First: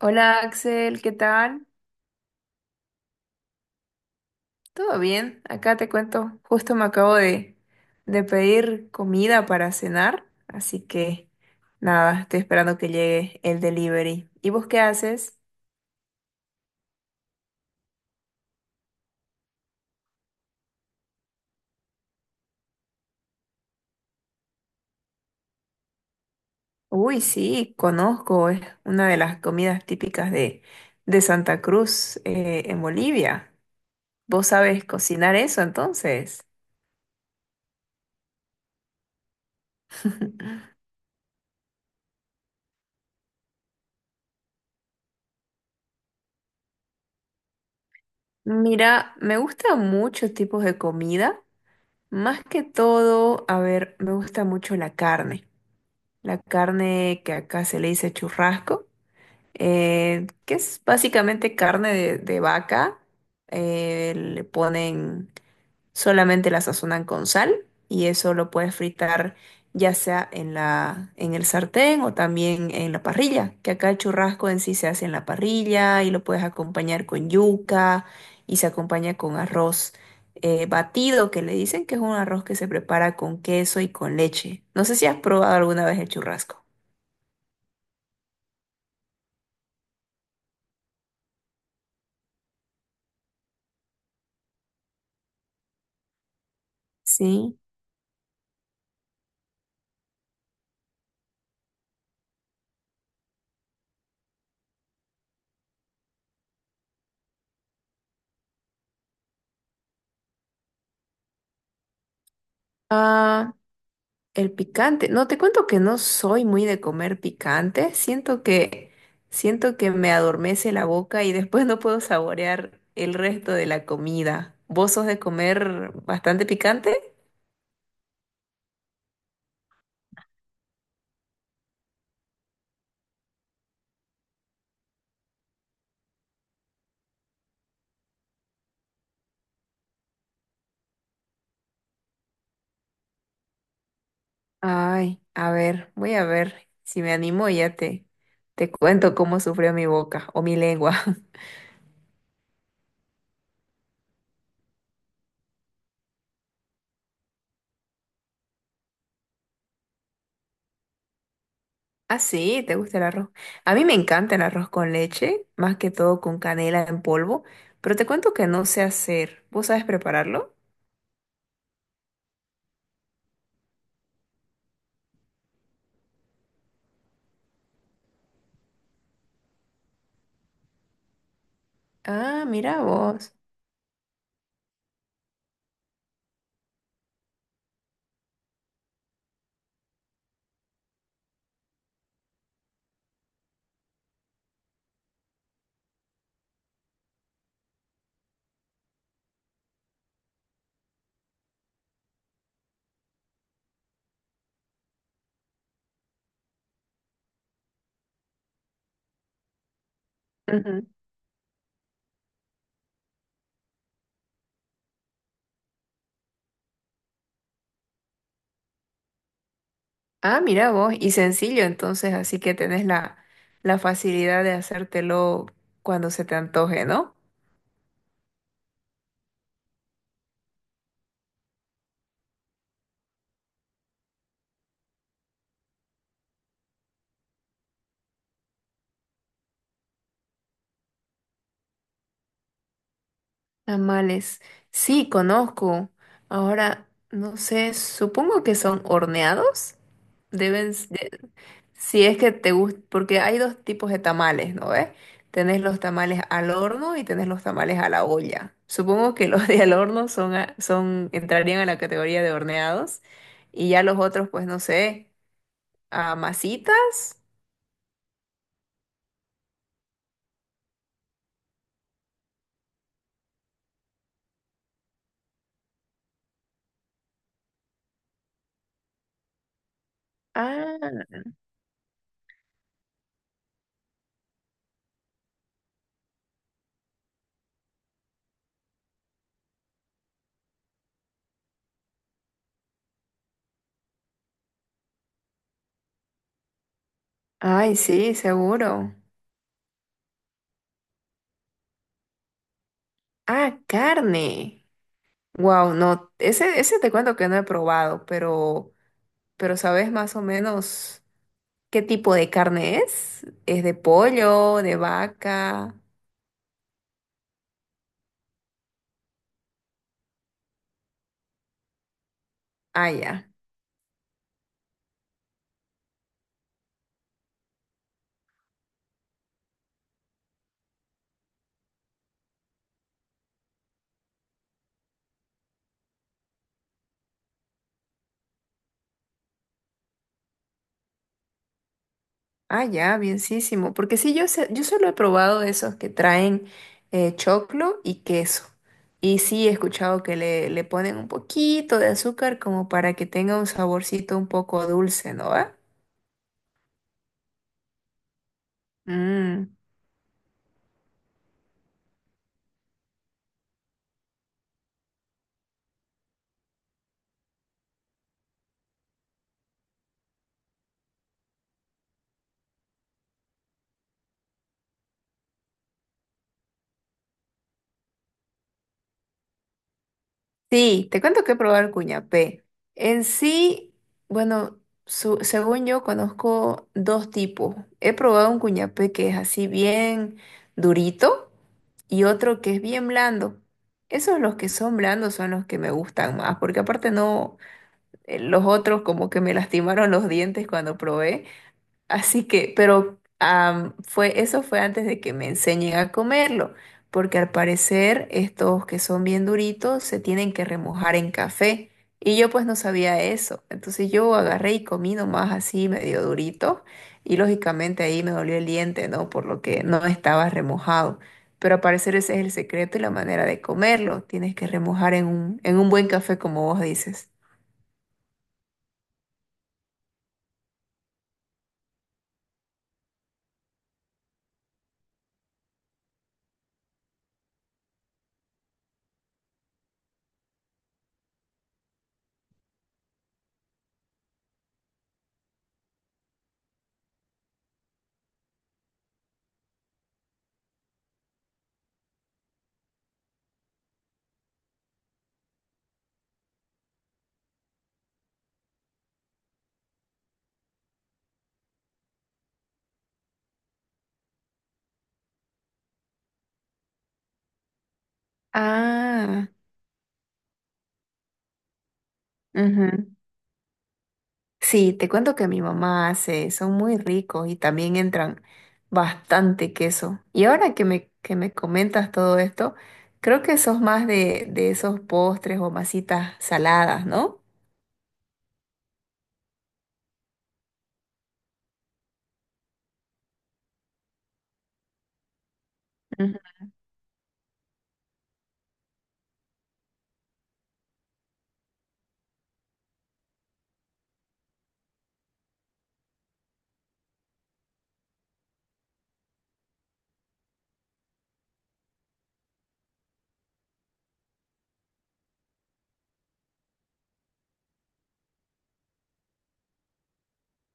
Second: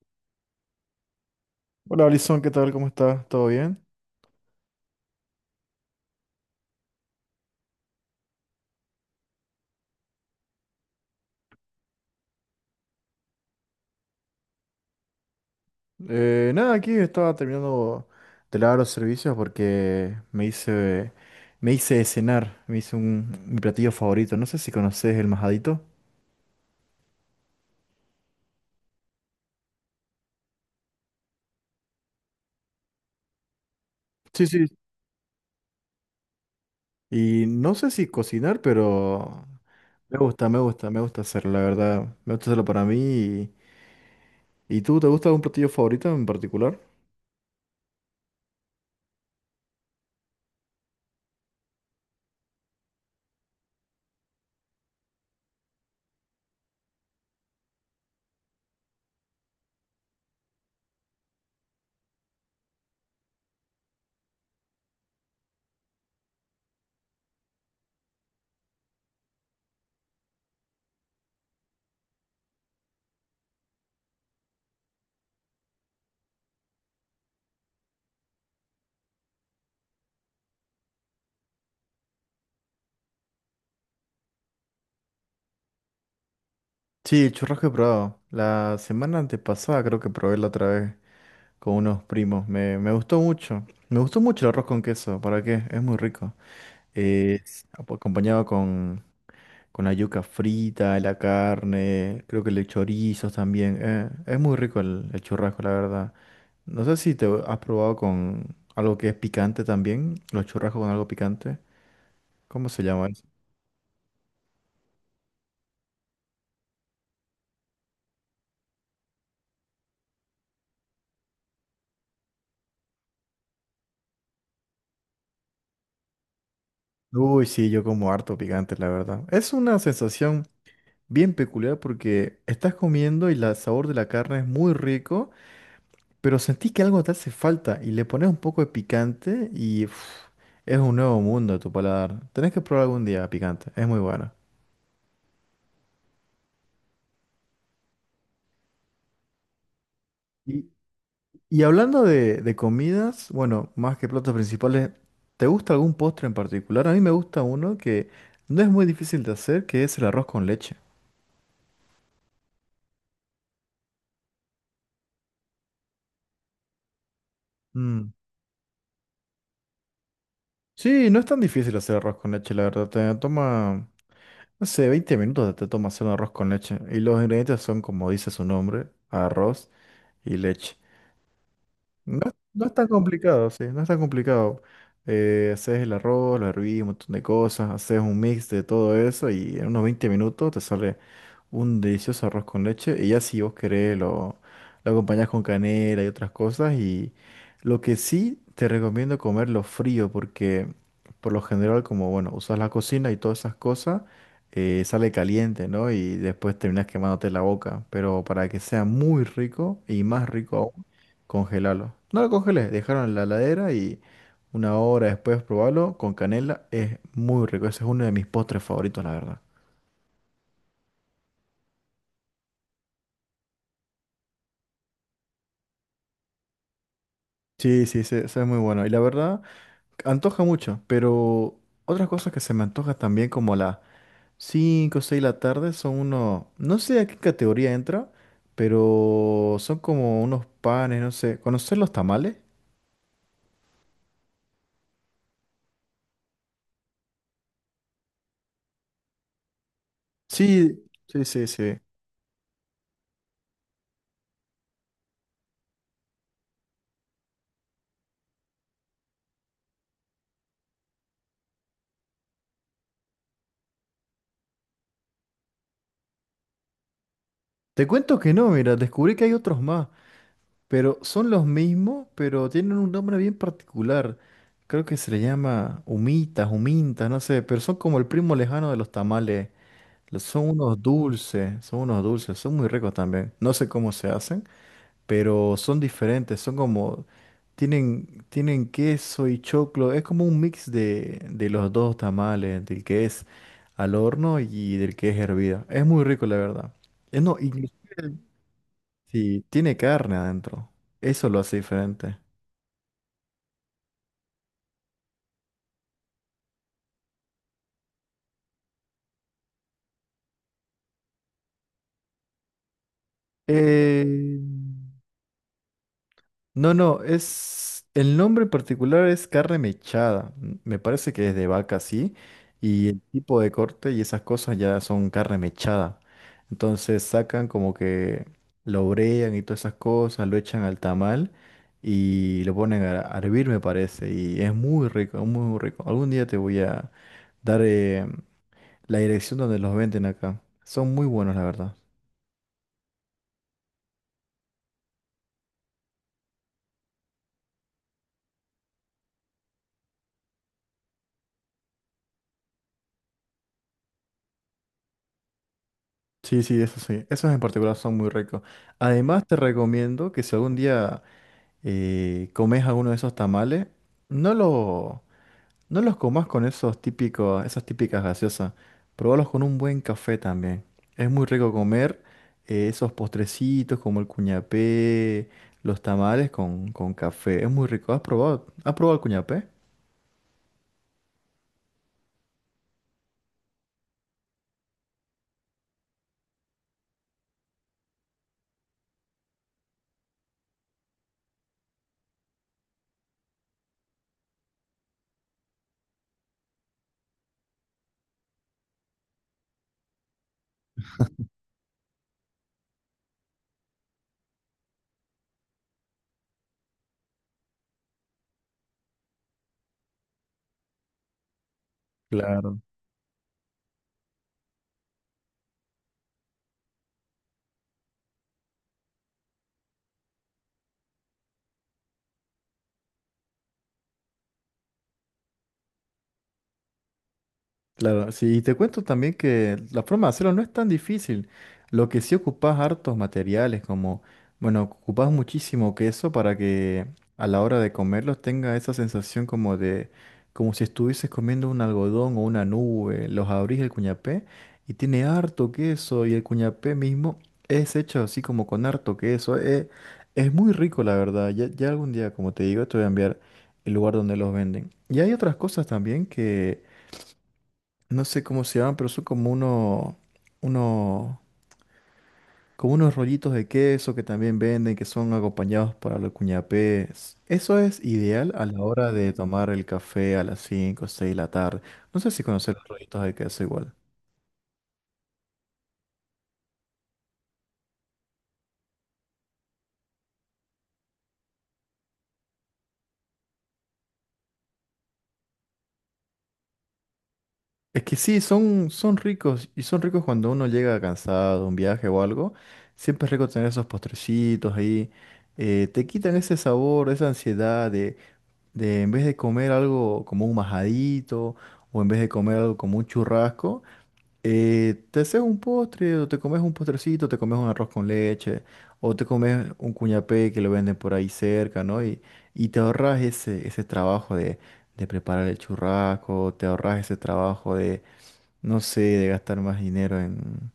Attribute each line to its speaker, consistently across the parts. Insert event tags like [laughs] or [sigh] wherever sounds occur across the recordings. Speaker 1: Hola Axel, ¿qué tal?
Speaker 2: Hola Alison, ¿qué tal? ¿Cómo estás? ¿Todo bien?
Speaker 1: ¿Todo bien? Acá te cuento, justo me acabo de pedir comida para cenar, así que nada, estoy esperando que llegue el delivery. ¿Y vos qué haces?
Speaker 2: Nada, aquí estaba terminando de lavar los servicios porque me hice de cenar, mi platillo favorito. No sé si conoces el majadito.
Speaker 1: Uy, sí, conozco, es una de las comidas típicas de Santa Cruz, en Bolivia.
Speaker 2: Sí,
Speaker 1: ¿Vos
Speaker 2: sí.
Speaker 1: sabes cocinar eso entonces?
Speaker 2: Y no sé si cocinar, pero me gusta hacerlo, la verdad. Me gusta hacerlo para mí. Y tú, te gusta algún platillo favorito en particular?
Speaker 1: Mira, me gustan muchos tipos de comida, más que todo, a ver, me gusta mucho la carne. La carne que acá se le dice churrasco, que es básicamente carne de vaca. eh, le ponen, Solamente la sazonan con sal y eso lo puedes fritar ya sea en en el sartén o también en la parrilla, que acá el churrasco en sí se hace en la parrilla y lo puedes acompañar con yuca y se acompaña con arroz. Batido que le dicen, que es un arroz que se prepara con queso y con leche. No sé si has probado alguna vez el churrasco.
Speaker 2: Sí, churrasco he probado. La semana antepasada creo que probé la otra vez con unos primos. Me gustó mucho. Me gustó mucho el arroz con queso. ¿Para qué? Es muy rico.
Speaker 1: Sí.
Speaker 2: Es acompañado con la yuca frita, la carne, creo que le chorizos también. Es muy rico el churrasco, la verdad. No sé si te has probado con algo que es picante también. Los churrascos con algo picante. ¿Cómo se llama eso?
Speaker 1: Ah, el picante. No, te cuento que no soy muy de comer picante. Siento que me adormece la boca y después no puedo saborear el resto de la comida. ¿Vos sos de comer bastante picante?
Speaker 2: Uy, sí, yo como harto picante, la verdad. Es una sensación bien peculiar porque estás comiendo y el sabor de la carne es muy rico, pero sentís que algo te hace falta y le pones un poco de picante y uf, es un nuevo mundo a tu paladar. Tenés que probar algún día picante, es muy bueno.
Speaker 1: Ay, a ver, voy a ver si me animo y ya te cuento cómo sufrió mi boca o mi
Speaker 2: Y,
Speaker 1: lengua. [laughs]
Speaker 2: y hablando de comidas, bueno, más que platos principales, ¿te gusta algún postre en particular? A mí me gusta uno que no es muy difícil de hacer, que es el arroz con leche.
Speaker 1: Ah, sí, ¿te gusta el arroz? A mí me encanta el arroz con leche, más que todo con canela en polvo, pero te
Speaker 2: Mm.
Speaker 1: cuento que no sé hacer. ¿Vos sabes prepararlo?
Speaker 2: Sí, no es tan difícil hacer arroz con leche, la verdad. Te toma, no sé, 20 minutos te toma hacer un arroz con leche. Y los ingredientes son, como dice su nombre, arroz y leche. No,
Speaker 1: Ah,
Speaker 2: no es
Speaker 1: mira
Speaker 2: tan
Speaker 1: vos.
Speaker 2: complicado, sí, no es tan complicado. Haces el arroz, lo hervís, un montón de cosas, haces un mix de todo eso y en unos 20 minutos te sale un delicioso arroz con leche. Y ya si vos querés lo acompañás con canela y otras cosas. Y lo que sí te recomiendo comerlo frío porque por lo general como, bueno, usas la cocina y todas esas cosas, sale caliente, ¿no? Y después terminas quemándote la boca. Pero para que sea muy rico y más rico aún
Speaker 1: Ujú.
Speaker 2: congelarlo. No lo congelé, dejaron en la heladera y una hora después probarlo con canela. Es muy rico, ese es uno de mis postres favoritos, la verdad.
Speaker 1: Ah, mira vos. Y sencillo, entonces, así que tenés la facilidad de hacértelo cuando se te antoje, ¿no?
Speaker 2: Sí, sí, sí, eso es muy bueno. Y la verdad, antoja mucho, pero otras cosas que se me antoja también como a las 5 o 6 de la tarde son unos, no sé a qué categoría entra, pero son como unos panes, no sé. ¿Conocer los tamales?
Speaker 1: Tamales. Sí, conozco. Ahora, no sé, supongo que son horneados. Deben,
Speaker 2: Sí,
Speaker 1: s-
Speaker 2: sí, sí, sí.
Speaker 1: Si es que te gusta, porque hay dos tipos de tamales, ¿no ves? Tenés los tamales al horno y tenés los tamales a la olla. Supongo que [laughs] los de al horno entrarían a la categoría de horneados, y ya los otros, pues no sé, a masitas.
Speaker 2: Te cuento que no, mira, descubrí que hay otros más. Pero son los mismos, pero tienen un nombre bien particular. Creo que se le llama humitas, humintas, no sé, pero son como el primo lejano de los tamales. Son unos
Speaker 1: Ah,
Speaker 2: dulces, son unos dulces, son muy ricos también. No sé cómo se hacen, pero son diferentes, son como, tienen queso y choclo, es como un mix de los dos tamales, del que es al horno y del que es hervida. Es muy rico, la verdad. No,
Speaker 1: ay, sí,
Speaker 2: inclusive
Speaker 1: seguro.
Speaker 2: sí, tiene carne adentro. Eso lo hace diferente.
Speaker 1: Ah, carne. Wow, no, ese te cuento que no he probado, pero ¿sabes más o menos qué tipo de carne es? ¿Es de
Speaker 2: Eh,
Speaker 1: pollo, de vaca?
Speaker 2: no, es... El nombre en particular es carne mechada. Me parece que es de vaca, sí. Y
Speaker 1: Ah,
Speaker 2: el
Speaker 1: ya.
Speaker 2: tipo de corte y esas cosas ya son carne mechada. Entonces sacan como que lo brean y todas esas cosas, lo echan al tamal y lo ponen a hervir, me parece. Y es muy rico, muy, muy rico. Algún día te voy a dar, la dirección donde los venden acá. Son muy buenos, la verdad.
Speaker 1: Ah, ya, bienísimo. Porque sí, sé- yo solo he probado esos que traen choclo y queso. Y sí, he escuchado que le ponen un poquito de azúcar como para que tenga un saborcito un poco dulce, ¿no va?
Speaker 2: Sí, sí, eso sí. Esos en particular son muy ricos. Además, te
Speaker 1: Mm.
Speaker 2: recomiendo que si algún día comes alguno de esos tamales, no, lo, no los comas con esos típicos, esas típicas gaseosas. Probalos con un buen café también. Es muy rico comer esos postrecitos como el cuñapé, los tamales con café. Es muy rico. ¿Has probado? ¿Has probado el cuñapé?
Speaker 1: Sí, te cuento que he probado el cuñapé. En sí, bueno, su- según yo conozco dos tipos. He probado un cuñapé que es así bien durito y otro que es bien blando. Esos los que son blandos son los que me gustan más, porque aparte no, los otros como que me [laughs] lastimaron los dientes cuando probé. Así que, eso fue antes de que me enseñen a comerlo, porque al parecer estos que son bien duritos se tienen que remojar en café. Y yo pues no
Speaker 2: Claro.
Speaker 1: sabía eso. Entonces yo agarré y comí nomás así medio durito y lógicamente ahí me dolió el diente, ¿no? Por lo que no estaba remojado. Pero al parecer ese es el secreto y la manera de comerlo. Tienes que remojar en en un buen café como vos dices.
Speaker 2: Claro, sí, y te cuento también que la forma de hacerlo no es tan difícil. Lo que sí ocupas hartos materiales, como, bueno, ocupas muchísimo queso para que a la hora de comerlos tenga esa sensación como de, como si estuvieses comiendo un algodón o una nube. Los abrís el cuñapé y tiene harto queso y el cuñapé mismo es hecho así como con harto queso. Es muy rico, la verdad. Ya algún día, como te digo, te voy a enviar el lugar donde los venden. Y hay otras cosas también que no sé cómo se llaman, pero son como uno, como unos rollitos de queso que también venden, que son acompañados para los cuñapés. Eso es ideal a la hora de
Speaker 1: Ah,
Speaker 2: tomar el café a las 5 o 6 de la tarde. No sé si conocer los
Speaker 1: ujú.
Speaker 2: rollitos de queso igual.
Speaker 1: Sí, te cuento que mi mamá hace, son muy ricos y también entran bastante queso. Y ahora que que me comentas todo esto, creo que sos más de esos postres o masitas saladas, ¿no?
Speaker 2: Es que sí, son, son ricos y son ricos cuando uno llega cansado de un viaje o algo. Siempre es rico tener esos postrecitos ahí. Eh, te quitan
Speaker 1: Ujú.
Speaker 2: ese sabor, esa ansiedad de en vez de comer algo como un majadito o en vez de comer algo como un churrasco, te haces un postre o te comes un postrecito, te comes un arroz con leche o te comes un cuñapé que lo venden por ahí cerca, ¿no? Y te ahorras ese trabajo de preparar el churrasco, te ahorras ese trabajo de, no sé, de gastar más dinero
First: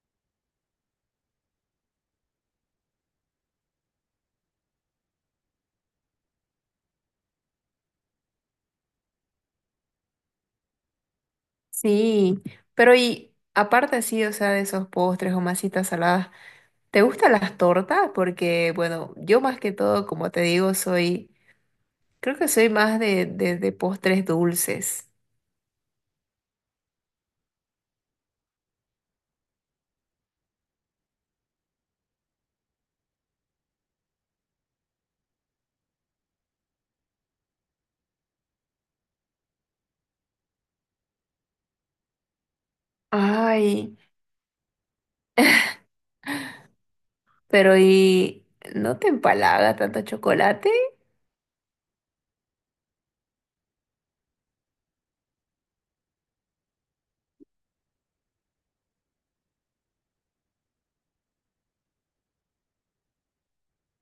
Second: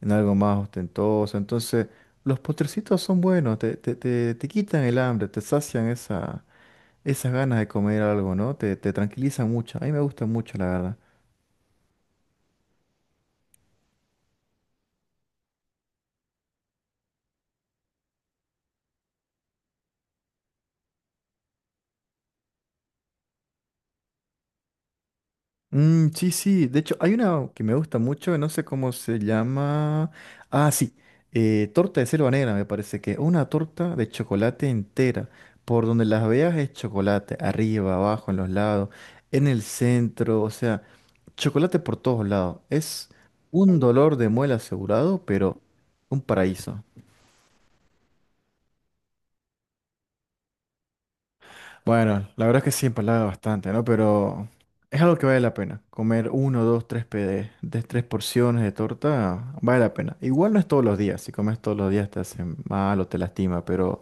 Speaker 2: en algo más ostentoso. Entonces, los postrecitos son buenos, te quitan el hambre, te sacian esas ganas de comer algo, ¿no? Te tranquiliza mucho. A mí me gusta mucho, la verdad.
Speaker 1: Sí, pero y aparte sí, o sea, de esos postres o masitas saladas, ¿te gustan las tortas? Porque, bueno, yo más que todo, como te digo, soy, creo que soy más de postres dulces.
Speaker 2: Mm, sí, sí. De hecho, hay una que me gusta mucho, no sé cómo se llama. Ah, sí. Eh, torta de selva negra, me parece que. Una torta de chocolate entera. Por donde las veas es chocolate. Arriba, abajo, en los lados, en el centro. O sea, chocolate por todos lados. Es un
Speaker 1: Ay.
Speaker 2: dolor de muela asegurado, pero un paraíso.
Speaker 1: Pero ¿y no te empalaga tanto chocolate?
Speaker 2: Bueno, la verdad es que sí empalaga bastante, ¿no? Pero es algo que vale la pena. Comer uno, dos, tres de tres porciones de torta vale la pena. Igual no es todos los días. Si comes todos los días te hace mal o te lastima, pero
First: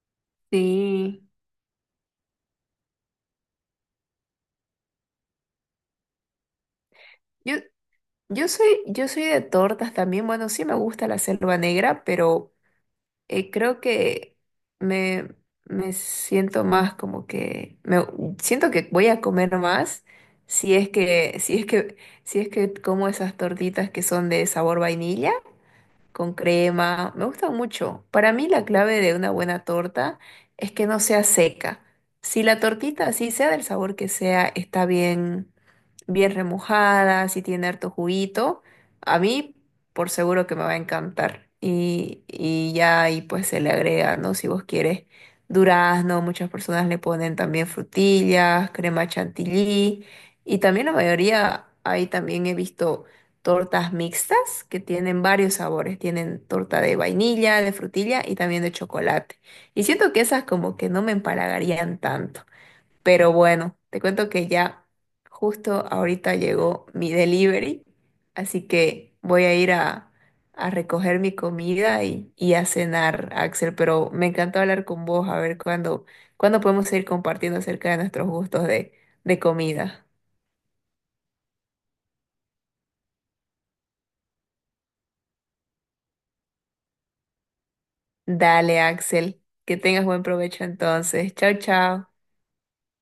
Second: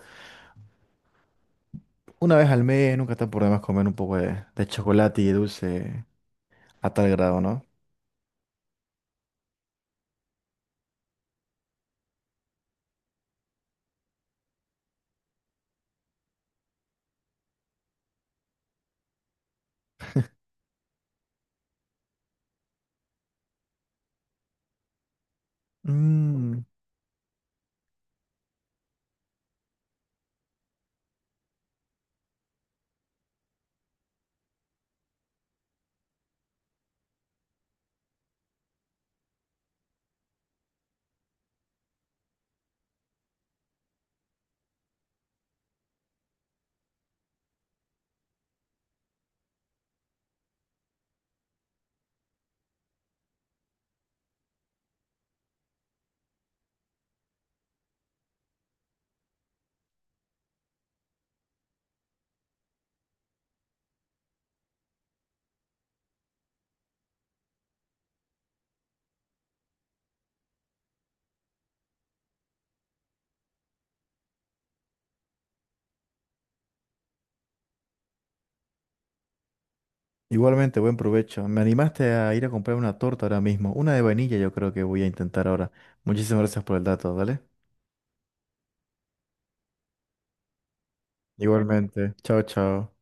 Speaker 1: Sí.
Speaker 2: una vez al mes nunca está por demás comer un poco de chocolate y dulce a tal grado,
Speaker 1: Yo,
Speaker 2: ¿no?
Speaker 1: yo soy de tortas también. Bueno, sí me gusta la selva negra, pero creo que me, me siento más como que me siento que voy a comer más
Speaker 2: [laughs]
Speaker 1: si es que, si es que, si es que como esas tortitas que son de sabor vainilla, con
Speaker 2: Mm,
Speaker 1: crema. Me gusta mucho. Para mí la clave de una buena torta es que no sea seca. Si la tortita, así sea del sabor que sea, está bien remojada, si tiene harto juguito, a mí por seguro que me va a encantar. Y ya ahí pues se le agrega, ¿no? Si vos quieres durazno, muchas personas le ponen también frutillas, crema chantilly, y también la mayoría, ahí también he visto tortas mixtas que tienen varios sabores, tienen torta de vainilla, de frutilla y también de chocolate. Y siento que esas como que no me empalagarían tanto. Pero bueno, te cuento que ya justo ahorita llegó mi delivery, así que voy a a recoger mi comida y a cenar, Axel. Pero me encantó hablar con vos, a ver cuándo podemos seguir compartiendo acerca de nuestros gustos de comida.
Speaker 2: igualmente, buen provecho. Me animaste a ir a comprar una torta ahora mismo. Una de vainilla yo creo que voy a intentar ahora. Muchísimas gracias por el dato, ¿vale?
Speaker 1: Dale, Axel, que tengas buen provecho entonces. Chao, chao.
Speaker 2: Igualmente. Chao, chao.